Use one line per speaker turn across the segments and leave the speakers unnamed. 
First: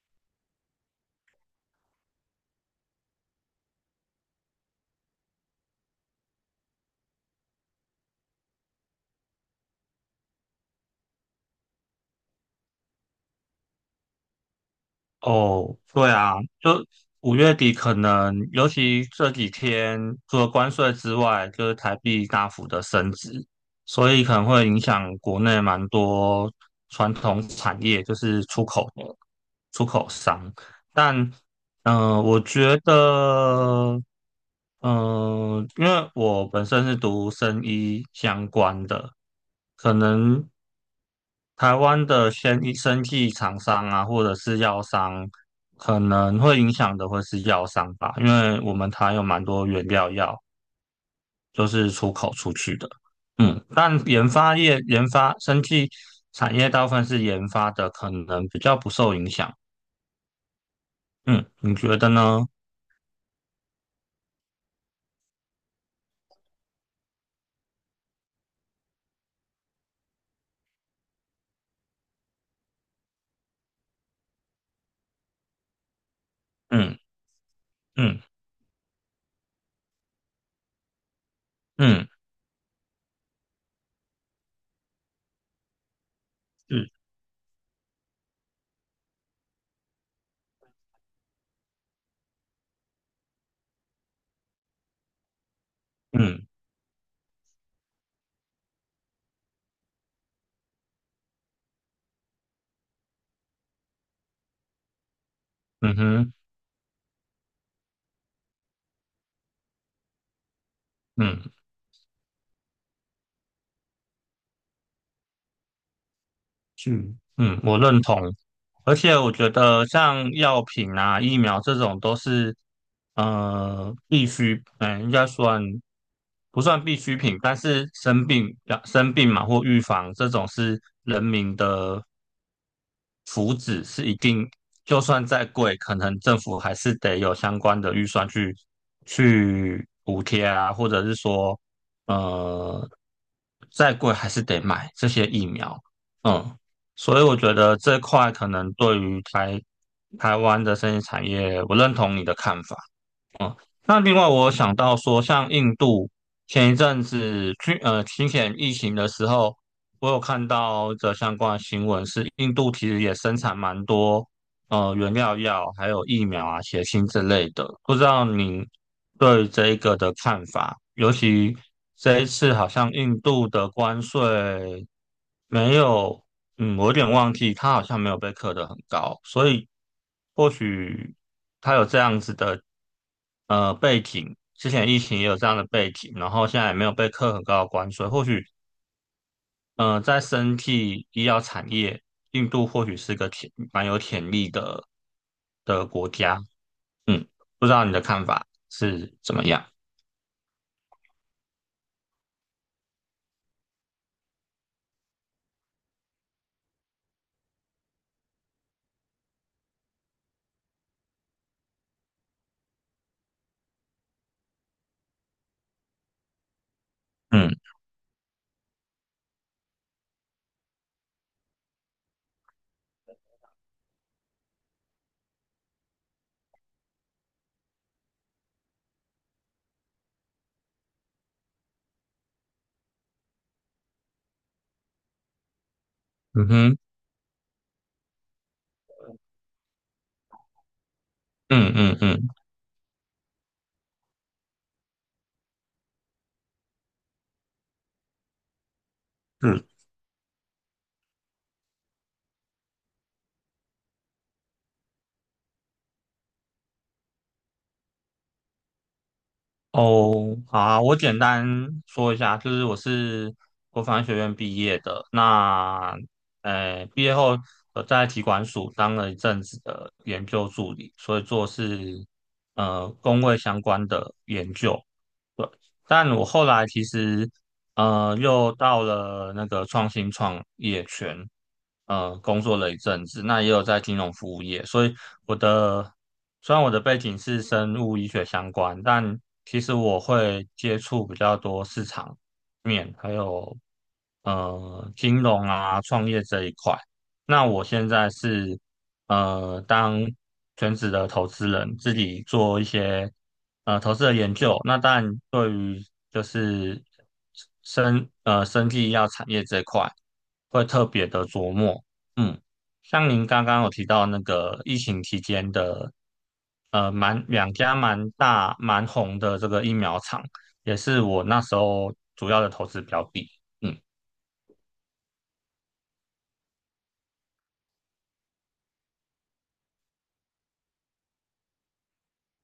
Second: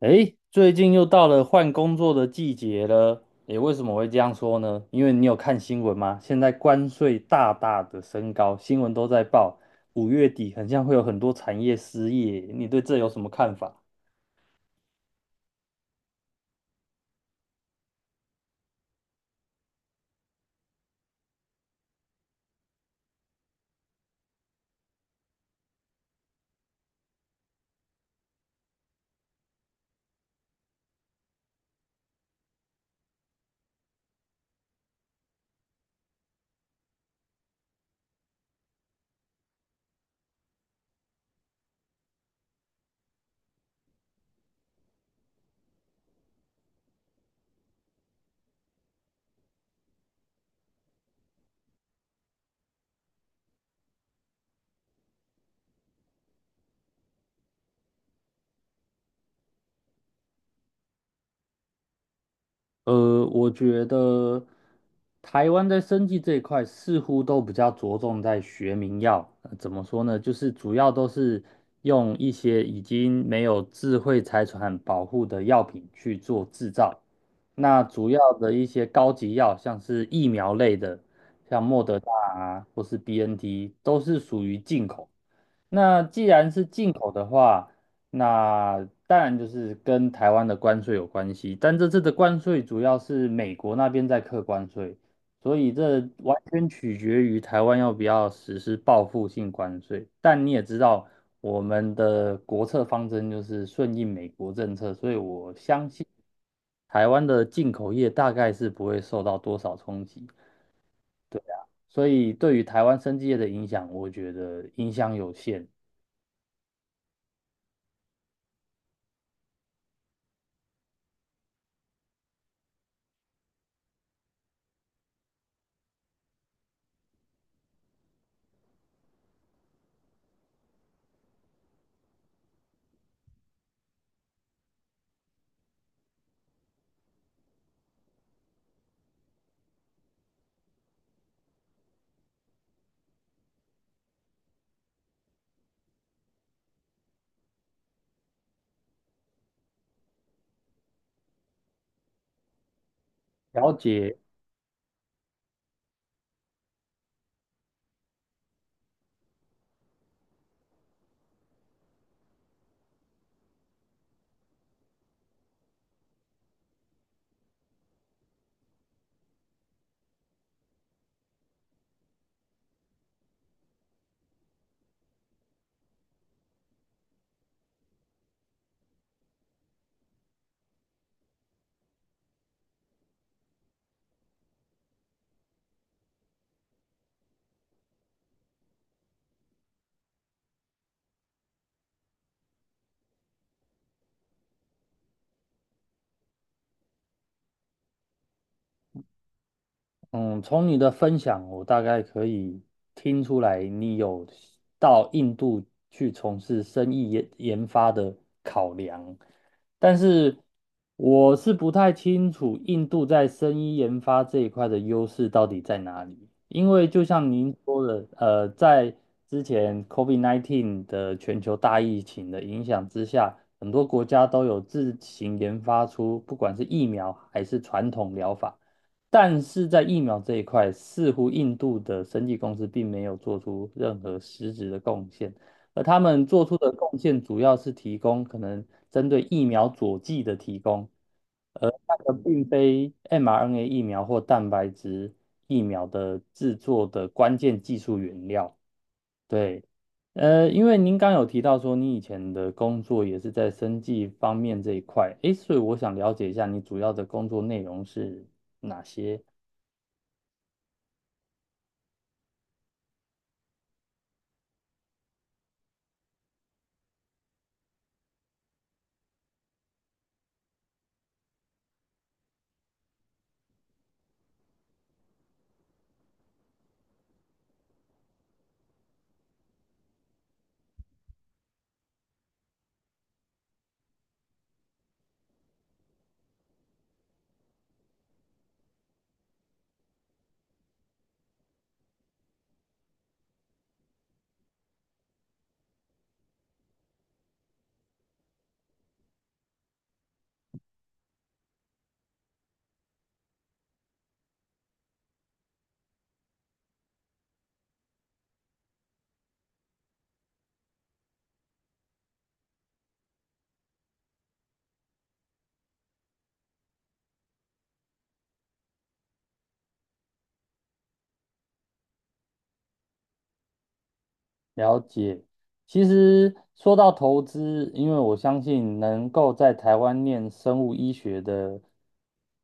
诶，最近又到了换工作的季节了。诶，为什么会这样说呢？因为你有看新闻吗？现在关税大大的升高，新闻都在报，五月底很像会有很多产业失业。你对这有什么看法？
哦，对啊，就五月底可能，尤其这几天，除了关税之外，就是台币大幅的升值，所以可能会影响国内蛮多传统产业，就是出口商。但我觉得，因为我本身是读生医相关的，可能台湾的生医生技厂商啊，或者是药商，可能会影响的会是药商吧，因为我们台有蛮多原料药，就是出口出去的。但研发业、研发生技产业大部分是研发的，可能比较不受影响。嗯，你觉得呢？
我觉得台湾在生技这一块似乎都比较着重在学名药，怎么说呢？就是主要都是用一些已经没有智慧财产保护的药品去做制
嗯
造。那主要
嗯
的一些高级药，像是疫苗类的，像莫德
嗯。
纳啊，或是 BNT,都是属于进口。那既然是
嗯
进口的话，那当然就是跟台湾的关税有关系，但这次的关税主要是美国那边在课关税，所以这完
嗯
全取决于台湾要不要实施报复性关税。但你也知道，我们的国策方针就是顺应美国政策，所以我相
嗯
信
哼
台湾的进口业大概是不会受到多少冲击。对
嗯
啊，所以对于台湾生技业的影响，我觉得影响有限。
嗯嗯，我认同。而且我觉得像药品啊、疫苗这种都是必需，应该算不算必需品？但是要生病嘛或预防这种是人民的福祉，是一定，就算再贵，可能政府还是得有相关的预算去补贴啊，或者是说呃再贵还是得买这些疫苗。嗯。所以我觉得这块可能对于台湾的生意产业，我认同你的看法。嗯，
了
那另
解。
外我想到说，像印度前一阵子之前疫情的时候，我有看到的相关新闻是，印度其实也生产蛮多原料药，还有疫苗啊、血清之类的。不知道您对这一个的看法，尤其这一次好像印度的关税没有，我有点忘记，它好像没有被课得很高，所以或许它有这样子的背景，之前疫情也有这样的背景，然后现在也没有被课很高的关税，或许在生技医药产业，印度或许是个蛮有潜力的国家。嗯，不知道你的看法是怎么样？
嗯，从你的分享，我大概可以听出来，你有到印度去从事生意研发的考量，但是我是不太清楚印度在生意研发这一块的优势到底在哪里，因为就像
嗯
您说的，在之前 COVID-19 的全球大疫情的影响之下，很多国家都有自行研发出不管是疫苗还是传统疗法。但是在疫苗这一块，似乎印度的生技公司并没有做出任何实质的贡献，而他们做
嗯
出的
哼，
贡献主要是提供可能针对疫苗佐剂的提供，而
嗯嗯
那个
嗯，
并非 mRNA 疫苗或蛋白质疫苗的制作的关键技术原料。对，
是
因为您刚有提到说你以前的工作也是在生技方面这一块，诶，所以我想了解一下你主要的工作内容是哪些？
哦。好啊，我简单说一下，就是我是国防学院毕业的。那毕业后我在体管署当了一阵子的研究助理，所以做是工位相关的研究。对，但我后来其实又到了那个创新创业圈，工作了一阵子，那也有在金融服务业，所以我的虽然我的背景是生物医学相关，但其实我会接触比较多市场面，还有金融啊创业这一块。那我现在是当全职的投资人，自己做一些投资的研究。那当然，对于就是生技医药产业这块，会特别的琢磨。嗯，像您刚刚有提到那个疫情期间的，两家蛮大蛮红的这个疫苗厂，也是我那时候主要的投资标的。嗯
了解，其实说到投资，因为我相信能够在台湾念生物医学的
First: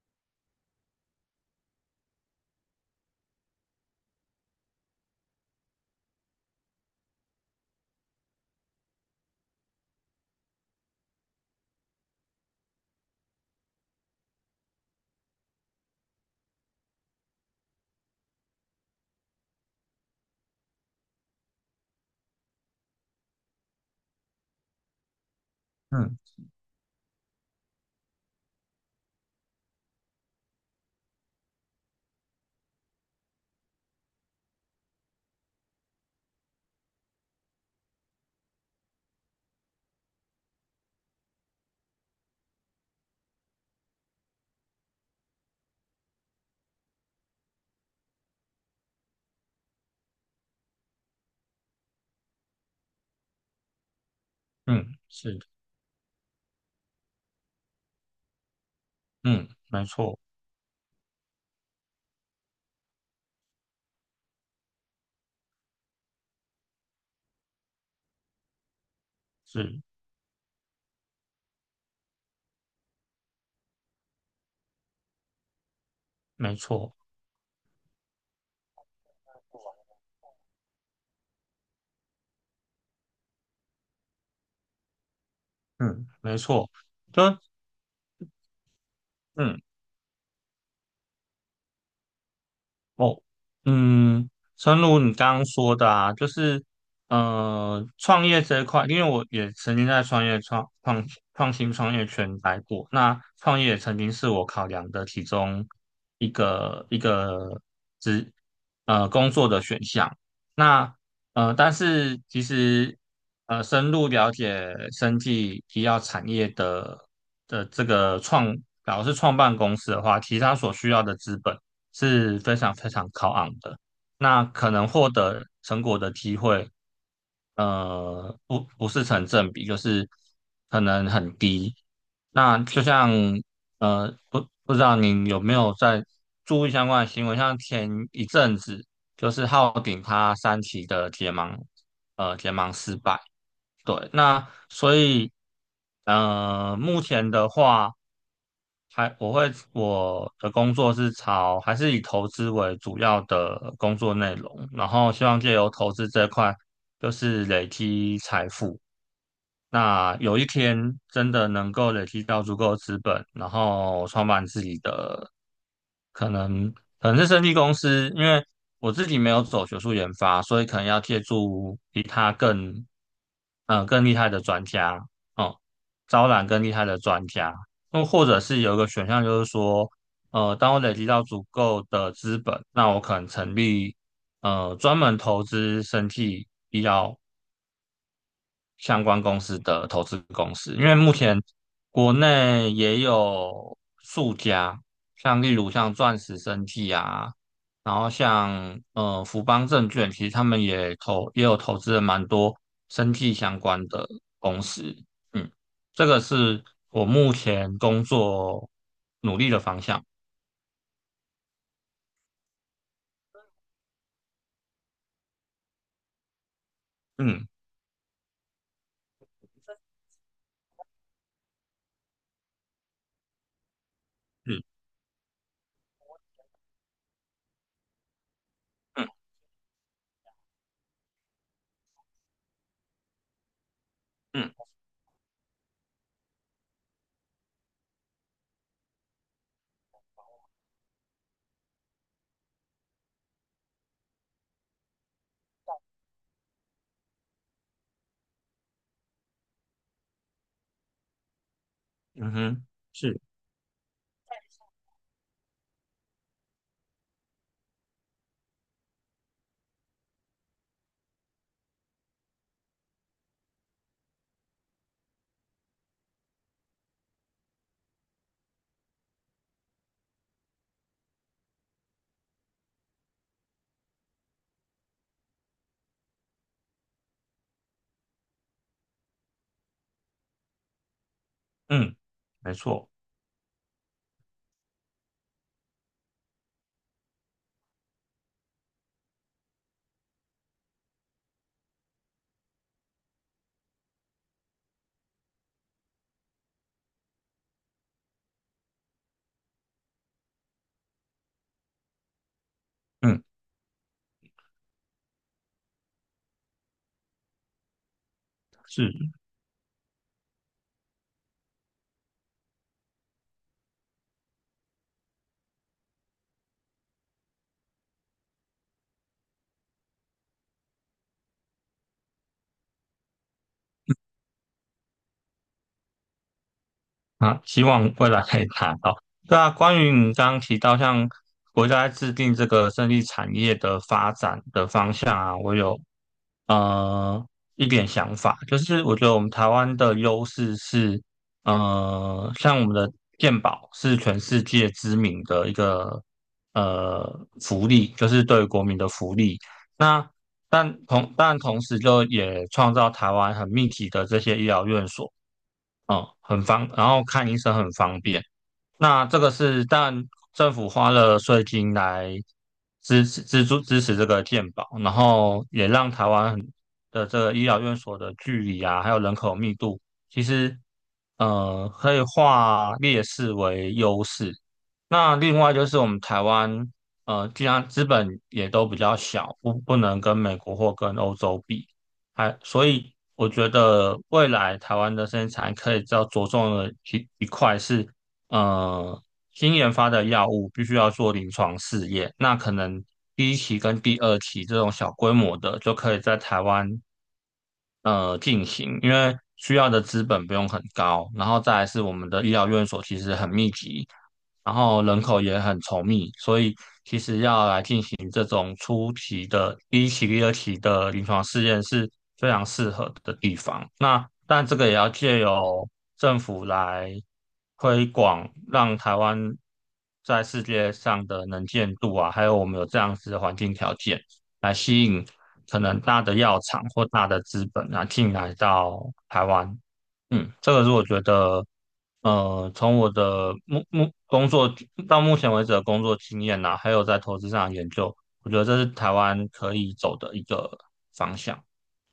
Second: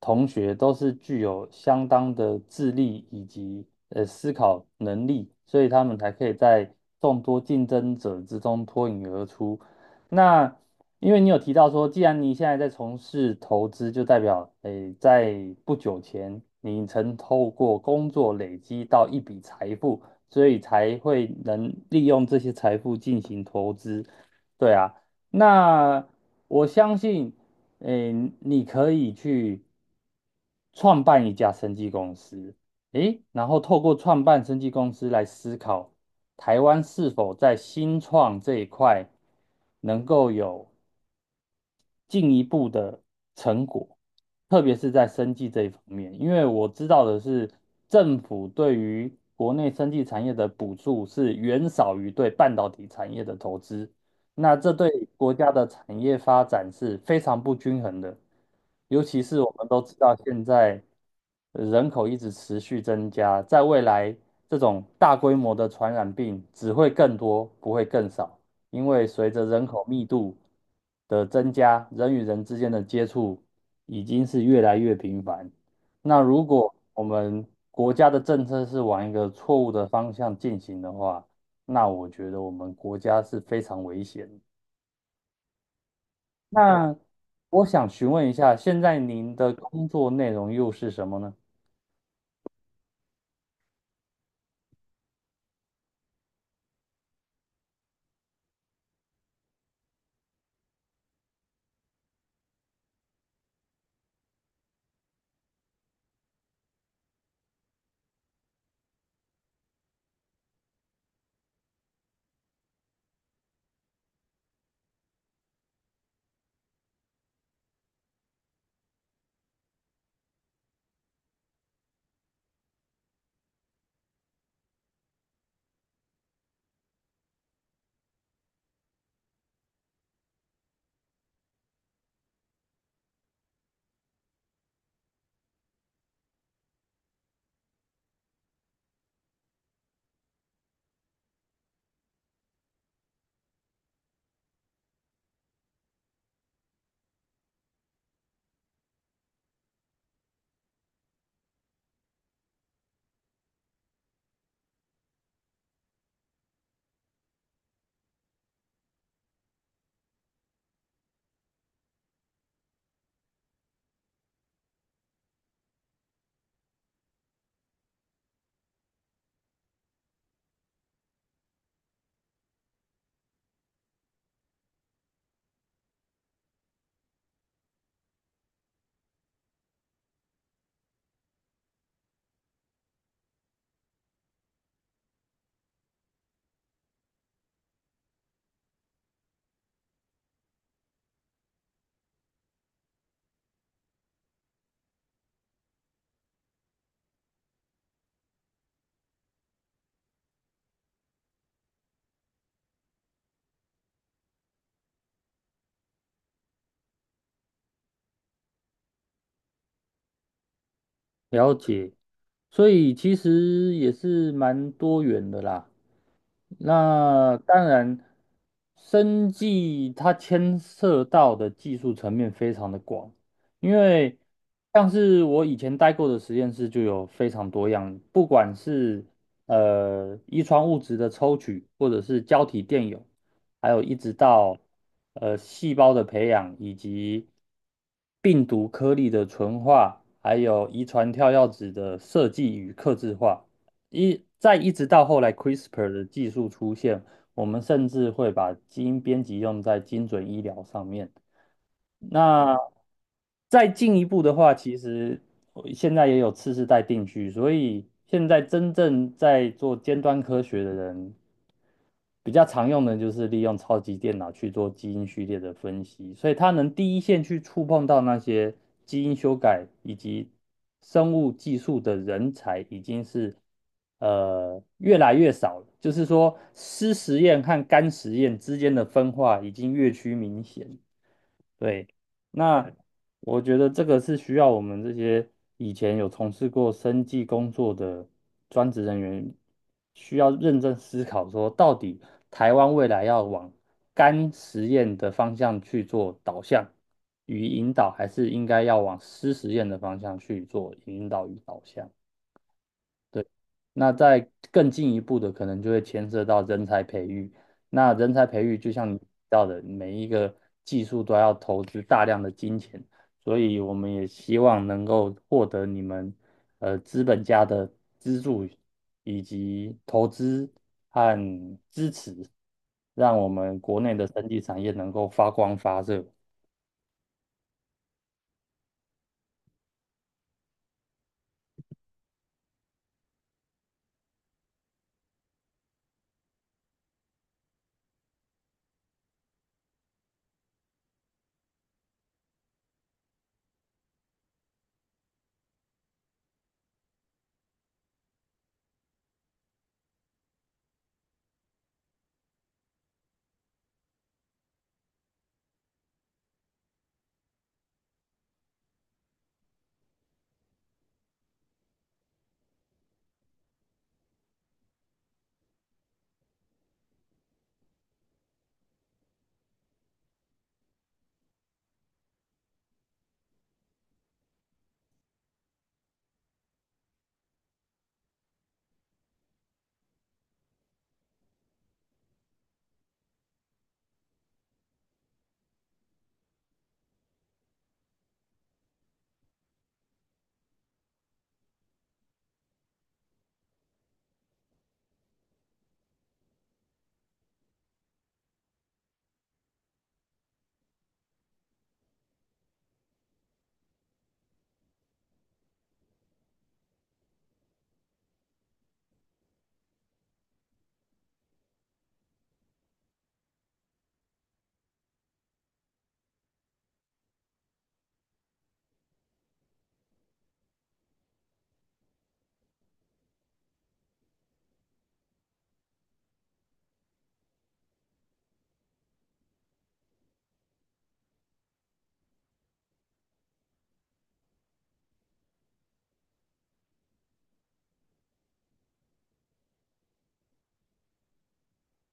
同学，都是具有相当的智力以及思考能力，所以他们才可以在众多竞争者之中脱颖而出。那因为你有提到说，既然你现在在从事投资，就代表诶，在不久前你曾透过工作累积到一笔财富。所以才会能利用这些财富进行投资。对啊，那
嗯
我相信，诶，你可以去创办一家生技公司，诶，然后透过创办生技公司来思考台湾是否在新创这一块能够有进一步的成果，特别是在生技这一方面，因为我知道的是，政府对于国内生技产业的补助是远少于对半导体产业的投资，那这对
嗯，
国
是的，
家的产业发展是非常不均衡的，尤其是
嗯，
我们都
没
知道
错，
现在人口一直持续增加，在未来这种大规模的传染病只会更多，不会更少。因为随着人
是
口密度的增加，人与人之间的接触已经是越来越频繁。那如
没
果
错。
我们国家的政策是往一个错误的方向进行的话，那我觉得我们国家是非常危险的。
嗯，没错，
那
就
我想询问一下，现在您的
嗯，
工作内容又是什么呢？
哦，嗯，诚如你刚刚说的啊，就是，创业这一块，因为我也曾经在创新创业圈待过，那创业也曾经是我考量的其中一个职工作的选项。那但是其实，深入了解生技医药产业的这个假如是创办公司的话，其实它所需要的资本是非常非常高昂的。那可能获得成果的机会，不是成正比，就是可能很低。那就像不知道您有没有在注意相关的新闻，像前一阵子就是浩鼎他三期的结盲，结盲失败。对，那所以目前的话，还我的工作还是以投资为主要的工作内容，然后希望借由投资这块，就是累积财富。那有一天真的能够累积到足够的资本，然后创办自己的，可能可能是生技公司，因为我自己没有走学术研发，所以可能要借助比他更厉害的专家，哦、招揽更厉害的专家，那或者是有一个选项就是说，当我累积到足够的资本，那我可能成立专门投资生技相关公司的投资公司，因为目前国内也有数家，例如钻石生技啊，然后像福邦证券，其实他们也有投资了蛮多生技相关的公司。嗯，这个是我目前工作努力的方向。
了解，所以其实也是蛮多元的啦。那
嗯，
当然，生技它牵涉到的技术层面非常的广，因为
嗯
像是我以前待过的实验室就有非常多样，不管是
嗯
遗传物质的抽取，或者是胶体电泳，还有一直到
嗯
细胞的培养，以及病毒颗粒的纯化，还有遗传跳药子的设计与克制化。一直到后来 CRISPR 的技术出现，我们甚至会把基因编辑用在精准医疗上面。
嗯
那
哼，是，
再进一步的话，其实我现在也有次世代定序，所以现在真正在做尖端科学的人，比较常用的就是利用超级电脑去做基因序列的分析，所以它能第一线去触碰到那些基因修改以及生物技术的人才，已经是越来越少了。就是说，湿实验和干实验之间的分化已经越趋明显。对，
嗯，没
那
错，
我觉得这个是需要我们这些以前有从事过生计工作的专职人员，需要认真思考说，到底台湾未来要往干实验的方向去做导向与引导，还是应该要往湿实验的方向去做引导与导向？
嗯，
对。那再更进一步的，可能就会牵涉到人才培育。那人才培育，就像
是。
你提到的，每一个技术都要投资大量的金钱，所以我们也希望能够获得你们资本家的资助以及投资和支持，让我们国内的生技产业能够发光发热。
啊，希望未来可以达到。对啊，关于你刚刚提到，像国家在制定这个胜利产业的发展的方向啊，我有呃一点想法，就是我觉得我们台湾的优势是，像我们的健保是全世界知名的一个呃福利，就是对国民的福利。那但同时就也创造台湾很密集的这些医疗院所。哦，然后看医生很方便。那这个是但政府花了税金来支持这个健保，然后也让台湾很的这个医疗院所的距离啊，还有人口密度，其实可以化劣势为优势。那另外就是我们台湾既然资本也都比较小，不能跟美国或跟欧洲比，还所以我觉得未来台湾的生产可以比较着重的一块是。呃，新研发的药物必须要做临床试验，那可能第一期跟第二期这种小规模的，就可以在台湾进行，因为需要的资本不用很高，然后再来是我们的医疗院所其实很密集，然后人口也很稠密，所以其实要来进行这种初期的第一期、第二期的临床试验是非常适合的地方。那但这个也要借由政府来推广，让台湾在世界上的能见度啊，还有我们有这样子的环境条件，来吸引可能大的药厂或大的资本啊进来到台湾。这个是我觉得，从我的工作到目前为止的工作经验呐、还有在投资上的研究，我觉得这是台湾可以走的一个方向。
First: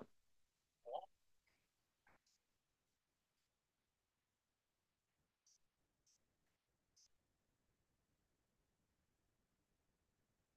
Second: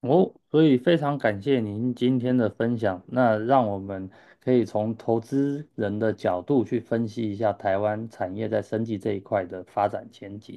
哦，所以非常感谢您今天的分享。那让我们可以从投资人的角度去分析一下台湾产业在生技这一块的发展前景。